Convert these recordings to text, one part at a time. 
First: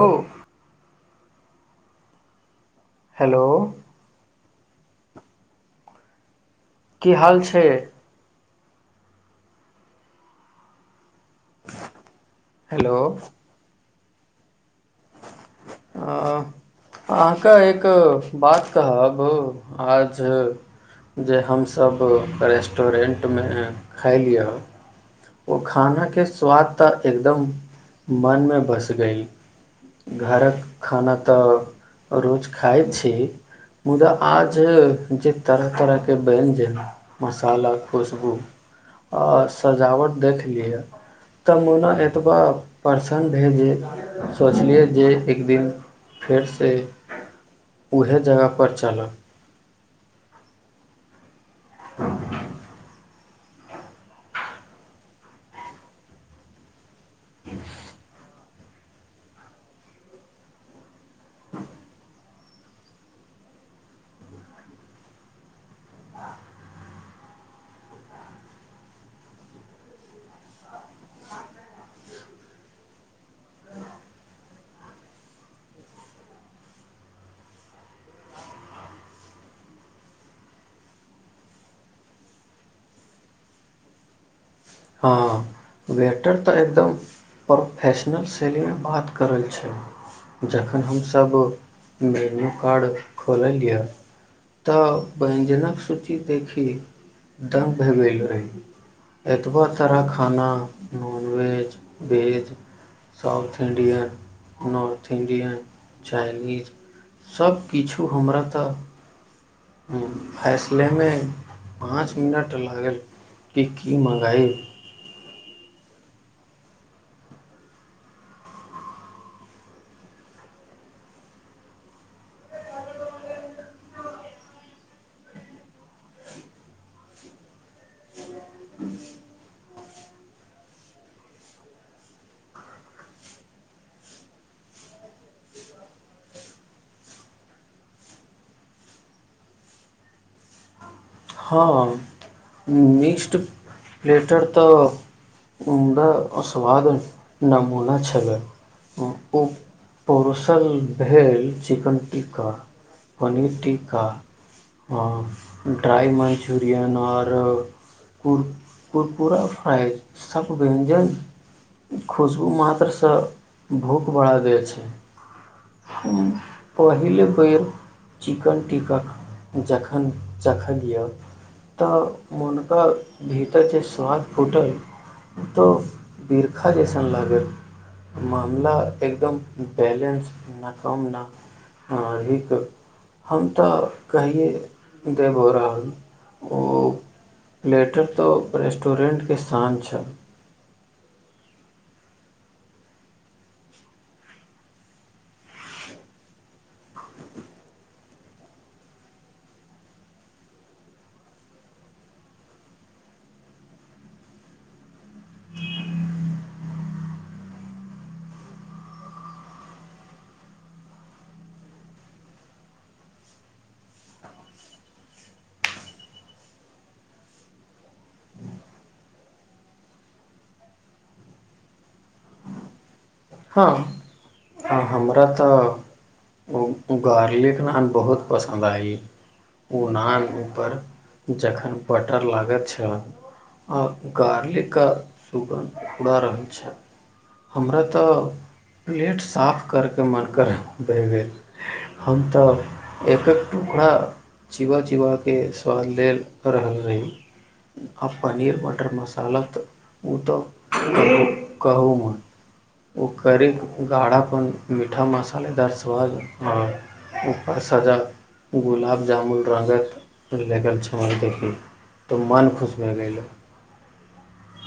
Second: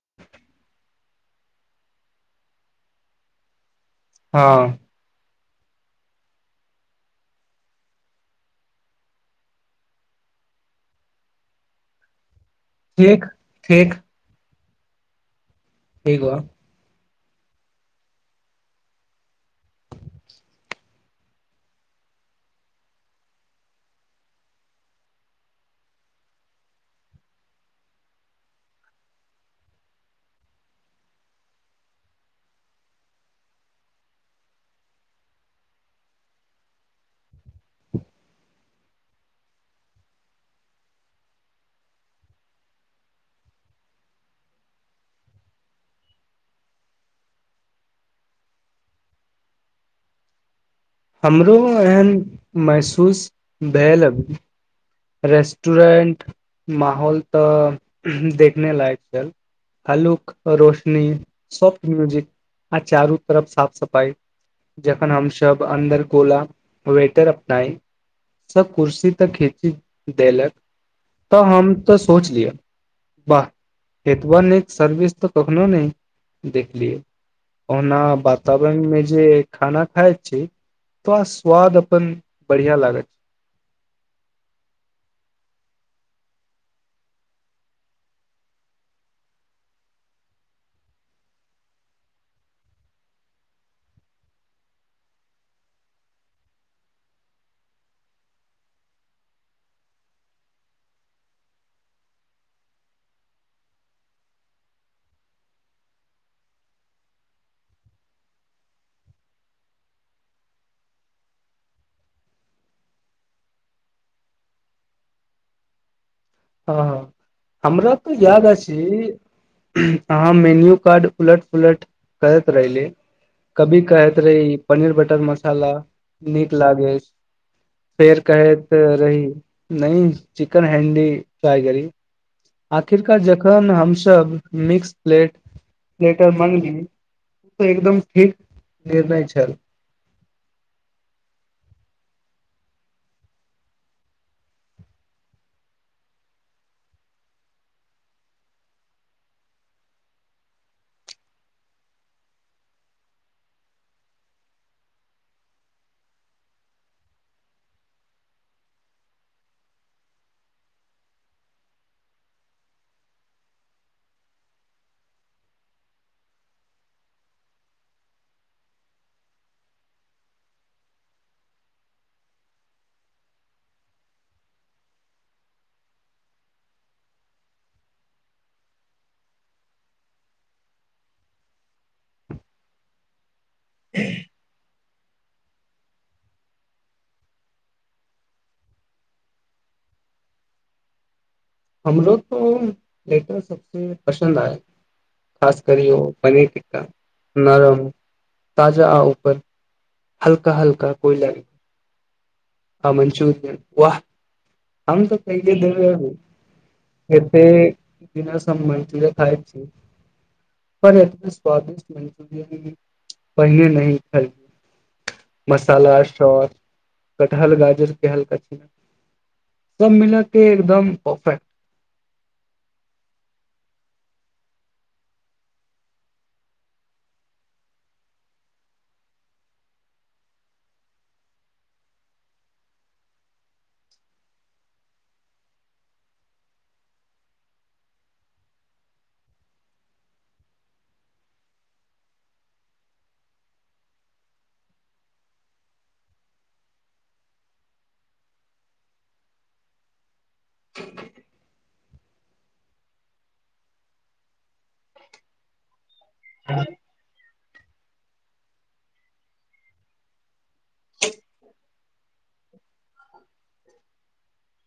हो हेलो हँ की हाल छै [unintelligible] ठीक ठीक आ ठीक बा अहाँके एक बात कहब आज जे हमसभ रेस्टरेन्टमे खाायइ लिअ ओ खाना के स्वाद तऽ एकदम मन मे बस गयी घरक खाना तऽ रोज खाइत छी मुदा आज जे तरह तरह के व्यञ्जन मसाला खुशबू आ सजावट देख लिह तऽ मुना एतबा प्रसन्न हइ जे सोचलियै जे एक दिन फेरसँ उह जगहपर चलऽ हम ो एहन महसूस भेलल अभी रेस्टुरेन्ट माहल तऽ देख ने लायक छल हलुक रोशनी सॉफ्ट म्यूजिक आ चारू तरफ साफ सफाई जखन हमस अन्दर कोला वेटर अपनाई सब कुर्सी तऽ खीची देलक तऽ हम तऽ सोचलियअ वाह हेतबा न सर्विस तऽ कखनो नहि देखलियै ओना वातावरणमे जे खाना खाइत छी तो स्वाद अपन बढ़िआँ लागत हँ वेटर तऽ एकदम प्रोफेशनल सेलिंगमे बात करल छै जखन हमसभ मेन्यू कार्ड खोललियए तऽ व्यञ्जनक सूची देखी दम भ गेल रही कतबा तारा खाना nonveg veg south Indian north Indian Chinese सबकिछु हमरा तऽ फैसलेमे पाँच मिनट लागल कि की मङ्गाइ हँ हँ हमरा तऽ याद अछि अहाँ मेन्यू कार्ड उलट पुलट करैत रहली कभी कहैत रही पनीर बटर मसाला नीक लागैत फेर कहैत रही नहि चिकेन हैंडी ्र करी आखिरकारा जखन हमसभ मिक्स प्े पलेटर मगली ओ तऽ एकदम ठीक निर्णय छल हँ मिक्स्ड प्लेटर तऽदा स्वाद नमूना छलै ओ पोसल भेल चिकन टिक्का पनीर टिक्का हँ ड्राइ मन््चुरियन आओर कुर कुरकुरा फ्राइ सब व्यञ्जन खुशबू मात्रसँ भूख बढ़ा जाइ छै पहिले बेर चिकन टिका जखन चखक य तऽ मनका भीतर जे स्वाद फूटल तऽ बिरखा जइसन लागल मामला एकदम बैलेन्स न कम ने अधिक हम तऽ कहियै देबो रहल ओ ललेटर तऽ रेस्टोरेन्टके शान छल हमलोग तो लट सबसँ पसन्द आय खास करी ओ पनीर टिक्का नरम ताजा आ ऊपर हल्का हल्का कोइ लाग ह मञ्चूरियन वाह हम तऽ कहिे देबै अभी एते दसँ हम मन्चुरिया खाइ छी पर एत स्वादिष्ट मन्चुरिय पहिने न ख मसाला शट कटहल गाजर केल सब मिल के एकदम परफेक्ट हँ हमरा तऽ गार्लिक नान बहुत पसन्द आय ओ नान पर जखन बटर लागैत छल आ गार्लिकके सुगन्ध उरा रहल छै हमरा तऽ तऽ प्लेट साफ करके मन कर भहि गेल हम तऽ एक एक टुकड़ा चिबा चिबाके स्वाद लेल रहल रही आ पनीर मटर मसाला तऽ ओ तऽ कह कहू मन ओ कर कऽ गाढ़ापन मीठा मसालेदार स्वद आओर ओकर सजा गुलाब जामुन रङ्गक लग छौँ देखी तऽ मोन खुश भए गेलहु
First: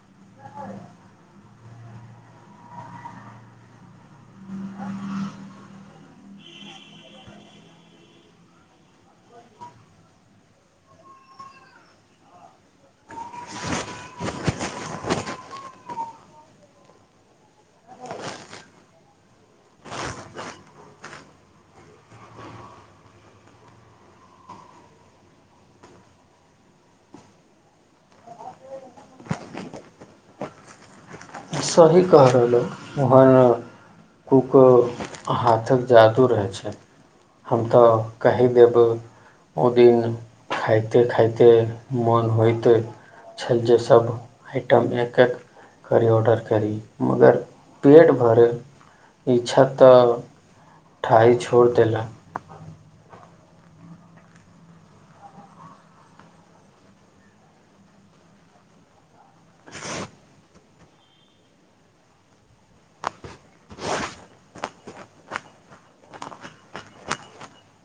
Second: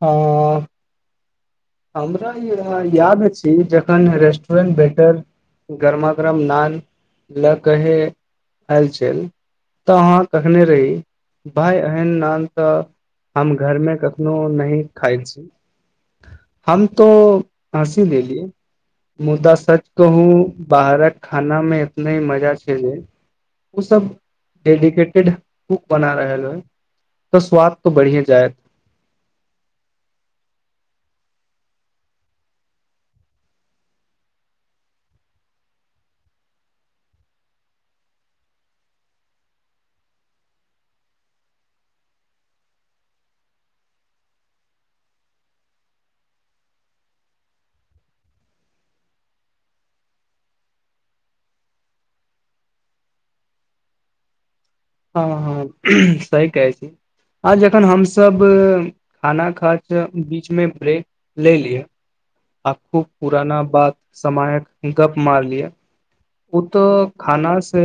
आ हमरा याद छी जखन रेस्टुरेन्ट भटर गरमागरम नान लए कहे आयल छल तऽ अहाँ कखने रही भाय एहन नान तऽ हम घरमे कखनो नहिही खाइत छी हम तो हँसी देली मुदा सच कहू बाहरक खानामे इतना ही मजा छै जे ओ सब डेडिकेटेड कुक बना रहल होइ तऽ स्वाद तो बढ़िए जायत सही कहहि रहलहुँ ओहन कूक हाथक जादू रहै छै हम तऽ कहि देब ओ दिन खाइते खाइते मोन होइत छल जे सभ आइटम एक एक करी ऑर्डर करी मगर पेट भरै इच्छा तऽ ठाइ छोड़ि देला हँ हँ सही कहै छी आ जखन हमसभ खाना खर्च बीचमे ब्रेक ल ली ह आखू पुराान बात समामायक गप मर लियए ओ तऽ खाना से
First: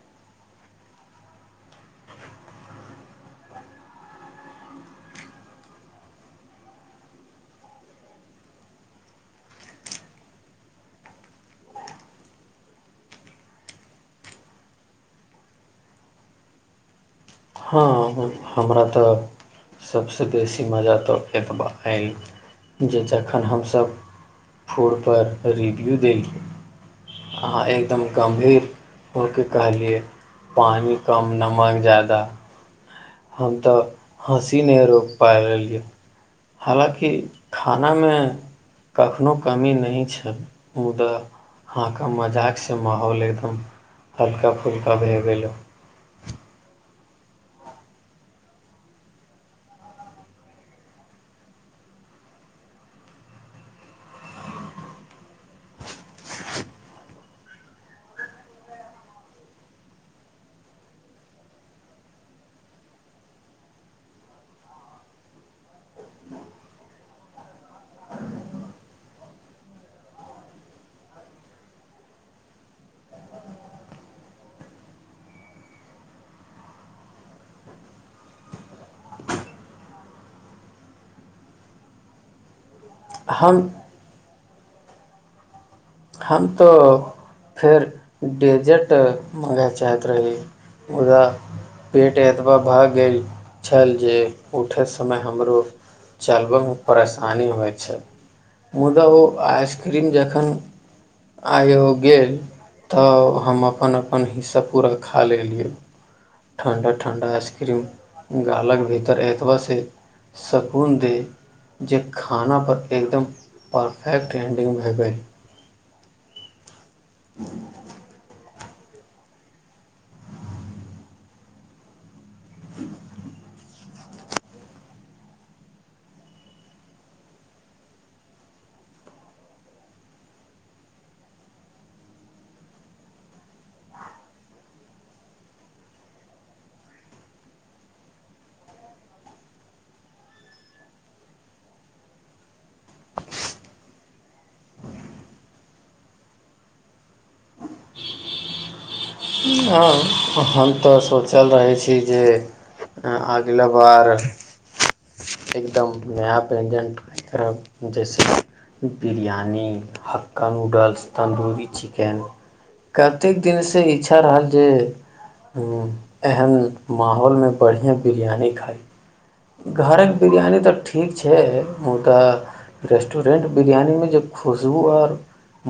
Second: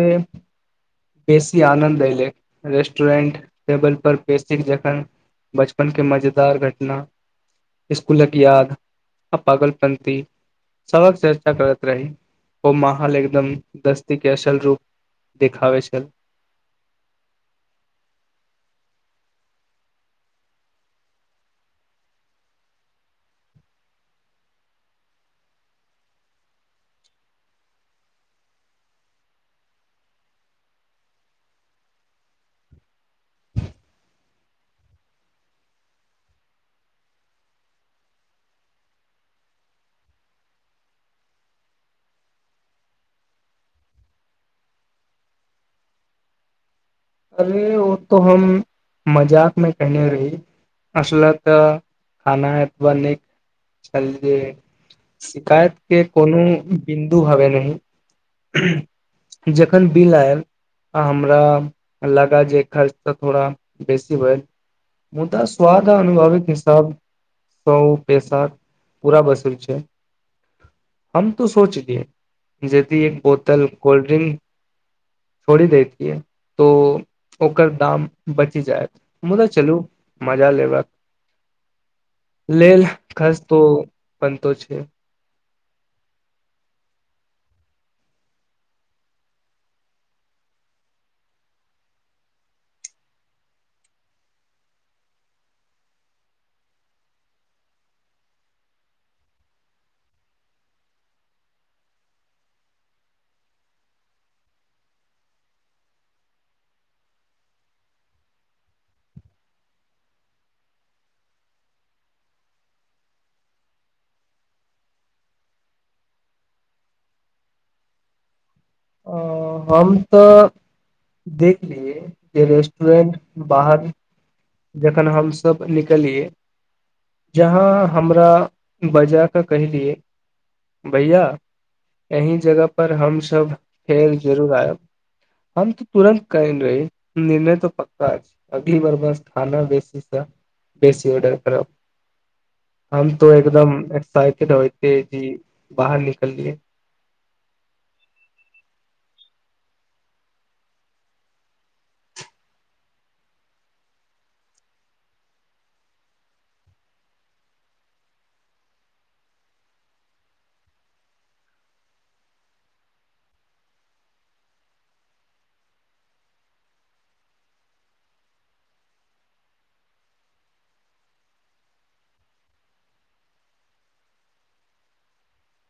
बेसी आनन्द एऐलै रेस्टरेंट टेबल पर बेसी जखन बचपन के मजेदार घटना स्कुलक याद आ पागल पंथी सबक चर्चा करैत रही ओ माहा ल एकदम दस्ती के असल रूप देखाबै छल हँ, हमरा तऽ सभसँ बेसी मजा तऽ एतबा आयल जे जखन हमसभ फूडपर रिव्यू देलियी अहाँ एकदम गम्भीर होकेऽ कहलियै पानि कम नमक जा्यादा हम तऽ हँसी नहि रोकपि पाब लेलियै हलाँकि खानामे कखनहु कमी नहि छल मुदा हहाँक मजाकसँ माहौल एकदम हल्का फुल्का भए गेलै अरे ओ तो हम मजाक मे केने रही असल तऽ खाना एतबा नहि छल जे शिकायत के कोनो बिन्दु हवे न जखन बिल आयल आ हमरा लगा जे खर्च तऽ थोड़ा बेसी भेल मुदा स्वाद आ अनुभावित हिसाब स पैसा पूरा बस छै हम त सोच दिय जेदि एक बोतल कोल्ड्रिंक छोड़ी दतिियै तो ओकर दाम बचि जायत मुदा चलू मजा लेब लेल खास हम तो अपन तो छै हम तऽ फेर डेजर्ट मङ्गय चाहैत रही मुदा पेट एतबा भऽ गेल छल जे उठय समय हमरो चलबयमे परेशानी होइत छल मुदा ओ आइसक्रीम जखन आइ हो गेल तऽ हम अपन अपन हिस्सा पूरा खा लेलियै ठण्ढा ठण्ढा आइसक्रीम गालक भीतर एतबहँ सकून दे जे खानापर एकदम परफेक्ट एंडिंग भए गेल [unintelligible] अ हम तऽ देख लियए जे रेस्टुरेंट बाहर जखन हमस निकलियै जहाँ हमरा बजा क कहलियए भैया एहिही जगह पर हमस फेर जरूर आयब हम तऽ तुरन्त कने रही निर्णय तऽ पक्का छै अभी ब [unintelligible] हँ हम तऽ सोचल रहै छी जे अगिला बार एकदम नया व्यञ्जन कर जैसे बिरयानी हक्का नूडल्स तन्दूरी चिकेन कतेक दिनसँ ई अच्छा रहल जे एहन माहौलमे बढ़िआँ बिरयानी खाइ घरक बिरयानी तऽ ठीक छै मु तऽ रेस्टरेन्ट बिरयानीमे जे खुशबू आओर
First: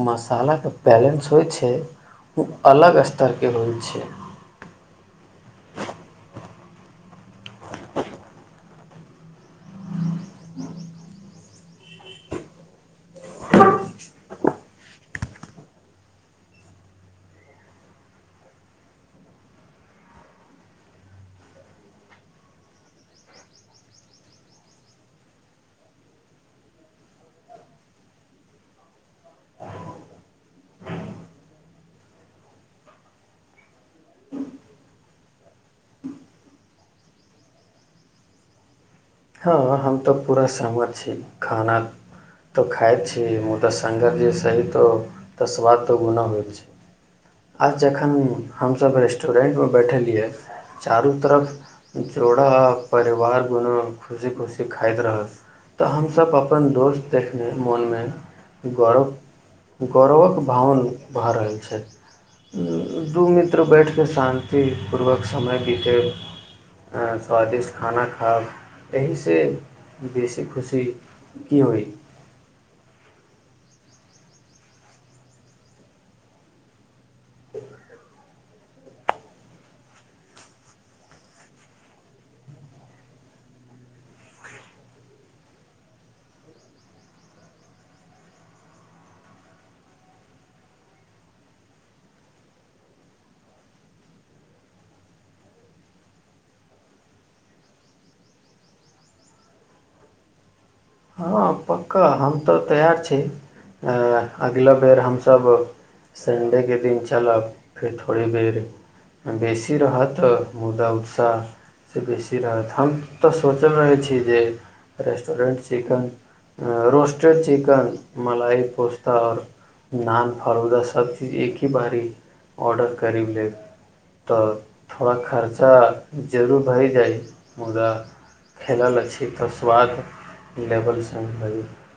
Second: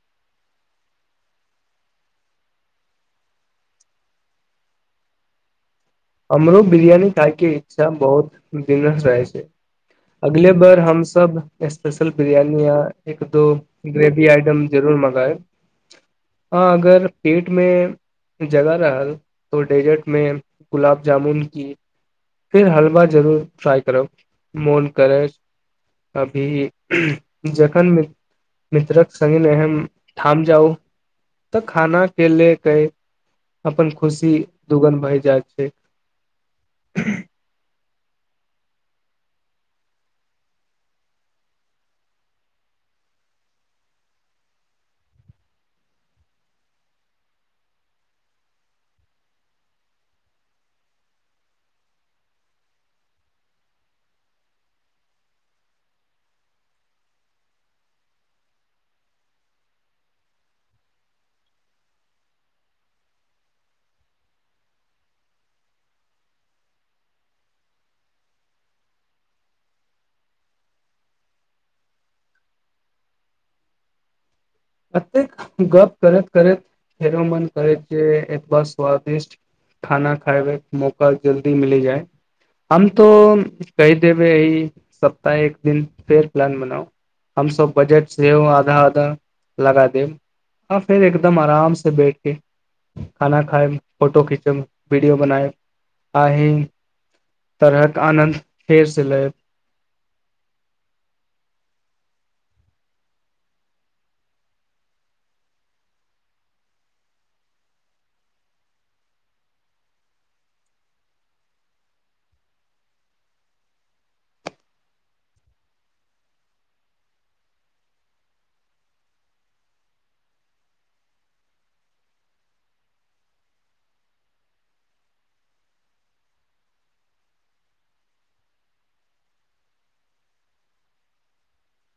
मसालाके बैलेंस होइ छै ओ अलग स्तरके होइ छै हमरो बिरयानी खायके इच्छा बहुत दिनस रहै छै अगले बर हमसब स्पेशल बिरयानी य एक दो ग्रेवी आइटम जरूर मँगायब आ अगर पेटमे जगह रहल तऽ डेजर्टमे गुलाब जामुन की फेर हलवा जरूर फ्राइ करब मोन करै अभी जखन मित्रक सङ्गी एह ठाम जाउ तऽ खानाके ले क अपन खुशी दुगन बहि जाइ छै [inaudible] हँ हम तो पूरा सत छी खाना तो खााय छी मुदा सगर जे सही तो त स्वाद तो गुना होय छै आज जखन हमस रेस्टोरेंट मे बैठलियए चारू तरफ जोड़ा परिवार गुना खुशी खुशी सिखाइत रहब तऽ हमस अपन दोस्त देखने मोनमे गौरव गौरवक भावन भऽ रहल छथि दू मित्र बैठके शान्तिपूर्वक समय बितेब स्वादिष्ट खाना खायब एहि से बेसी खुशी की होइ अत गप करैत करैत फेरो मन करै छै बस स्वादिष्ट खाना खायब मौका जल्दी मिली जाय हम तो कहि देबे एहि सप्ताह एक दिन फेर प्लान बनाउ हमस बजट सेहो आधा आधा लगा देब आ फेर एकदम आराम से बैठके खाना खायब फोटो खिचब वीडियो बनायब आह तरहक आनन्द फेर से लएब हँ पक्का हम तऽ तैयर छी अगिला बेर हमसब सन्डेके दिन चलब फेर थोड़े बेर बेसी रहत मुदा उत्साह से बेसी रहत हम तऽ सोचल रहै छी जे रेस्टोरेन्ट चिकन रोस्टेड चिकन मलाइ पोस्ता आओर नान फड़ौदा सभ चीज एक ही बारी ऑर्डर करि लेब तऽ थोड़ा खर्चा जरूर भए जाइ मुदा खेलल छी तऽ स्वाद लेबलसँ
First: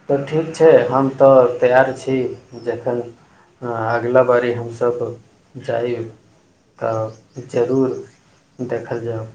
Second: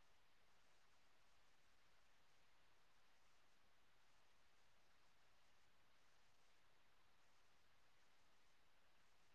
तऽ ठीक छै हम तऽ तैयर छी जखन अगिला बारी हमसभ जाइ तऽ जरूर देखल जाउ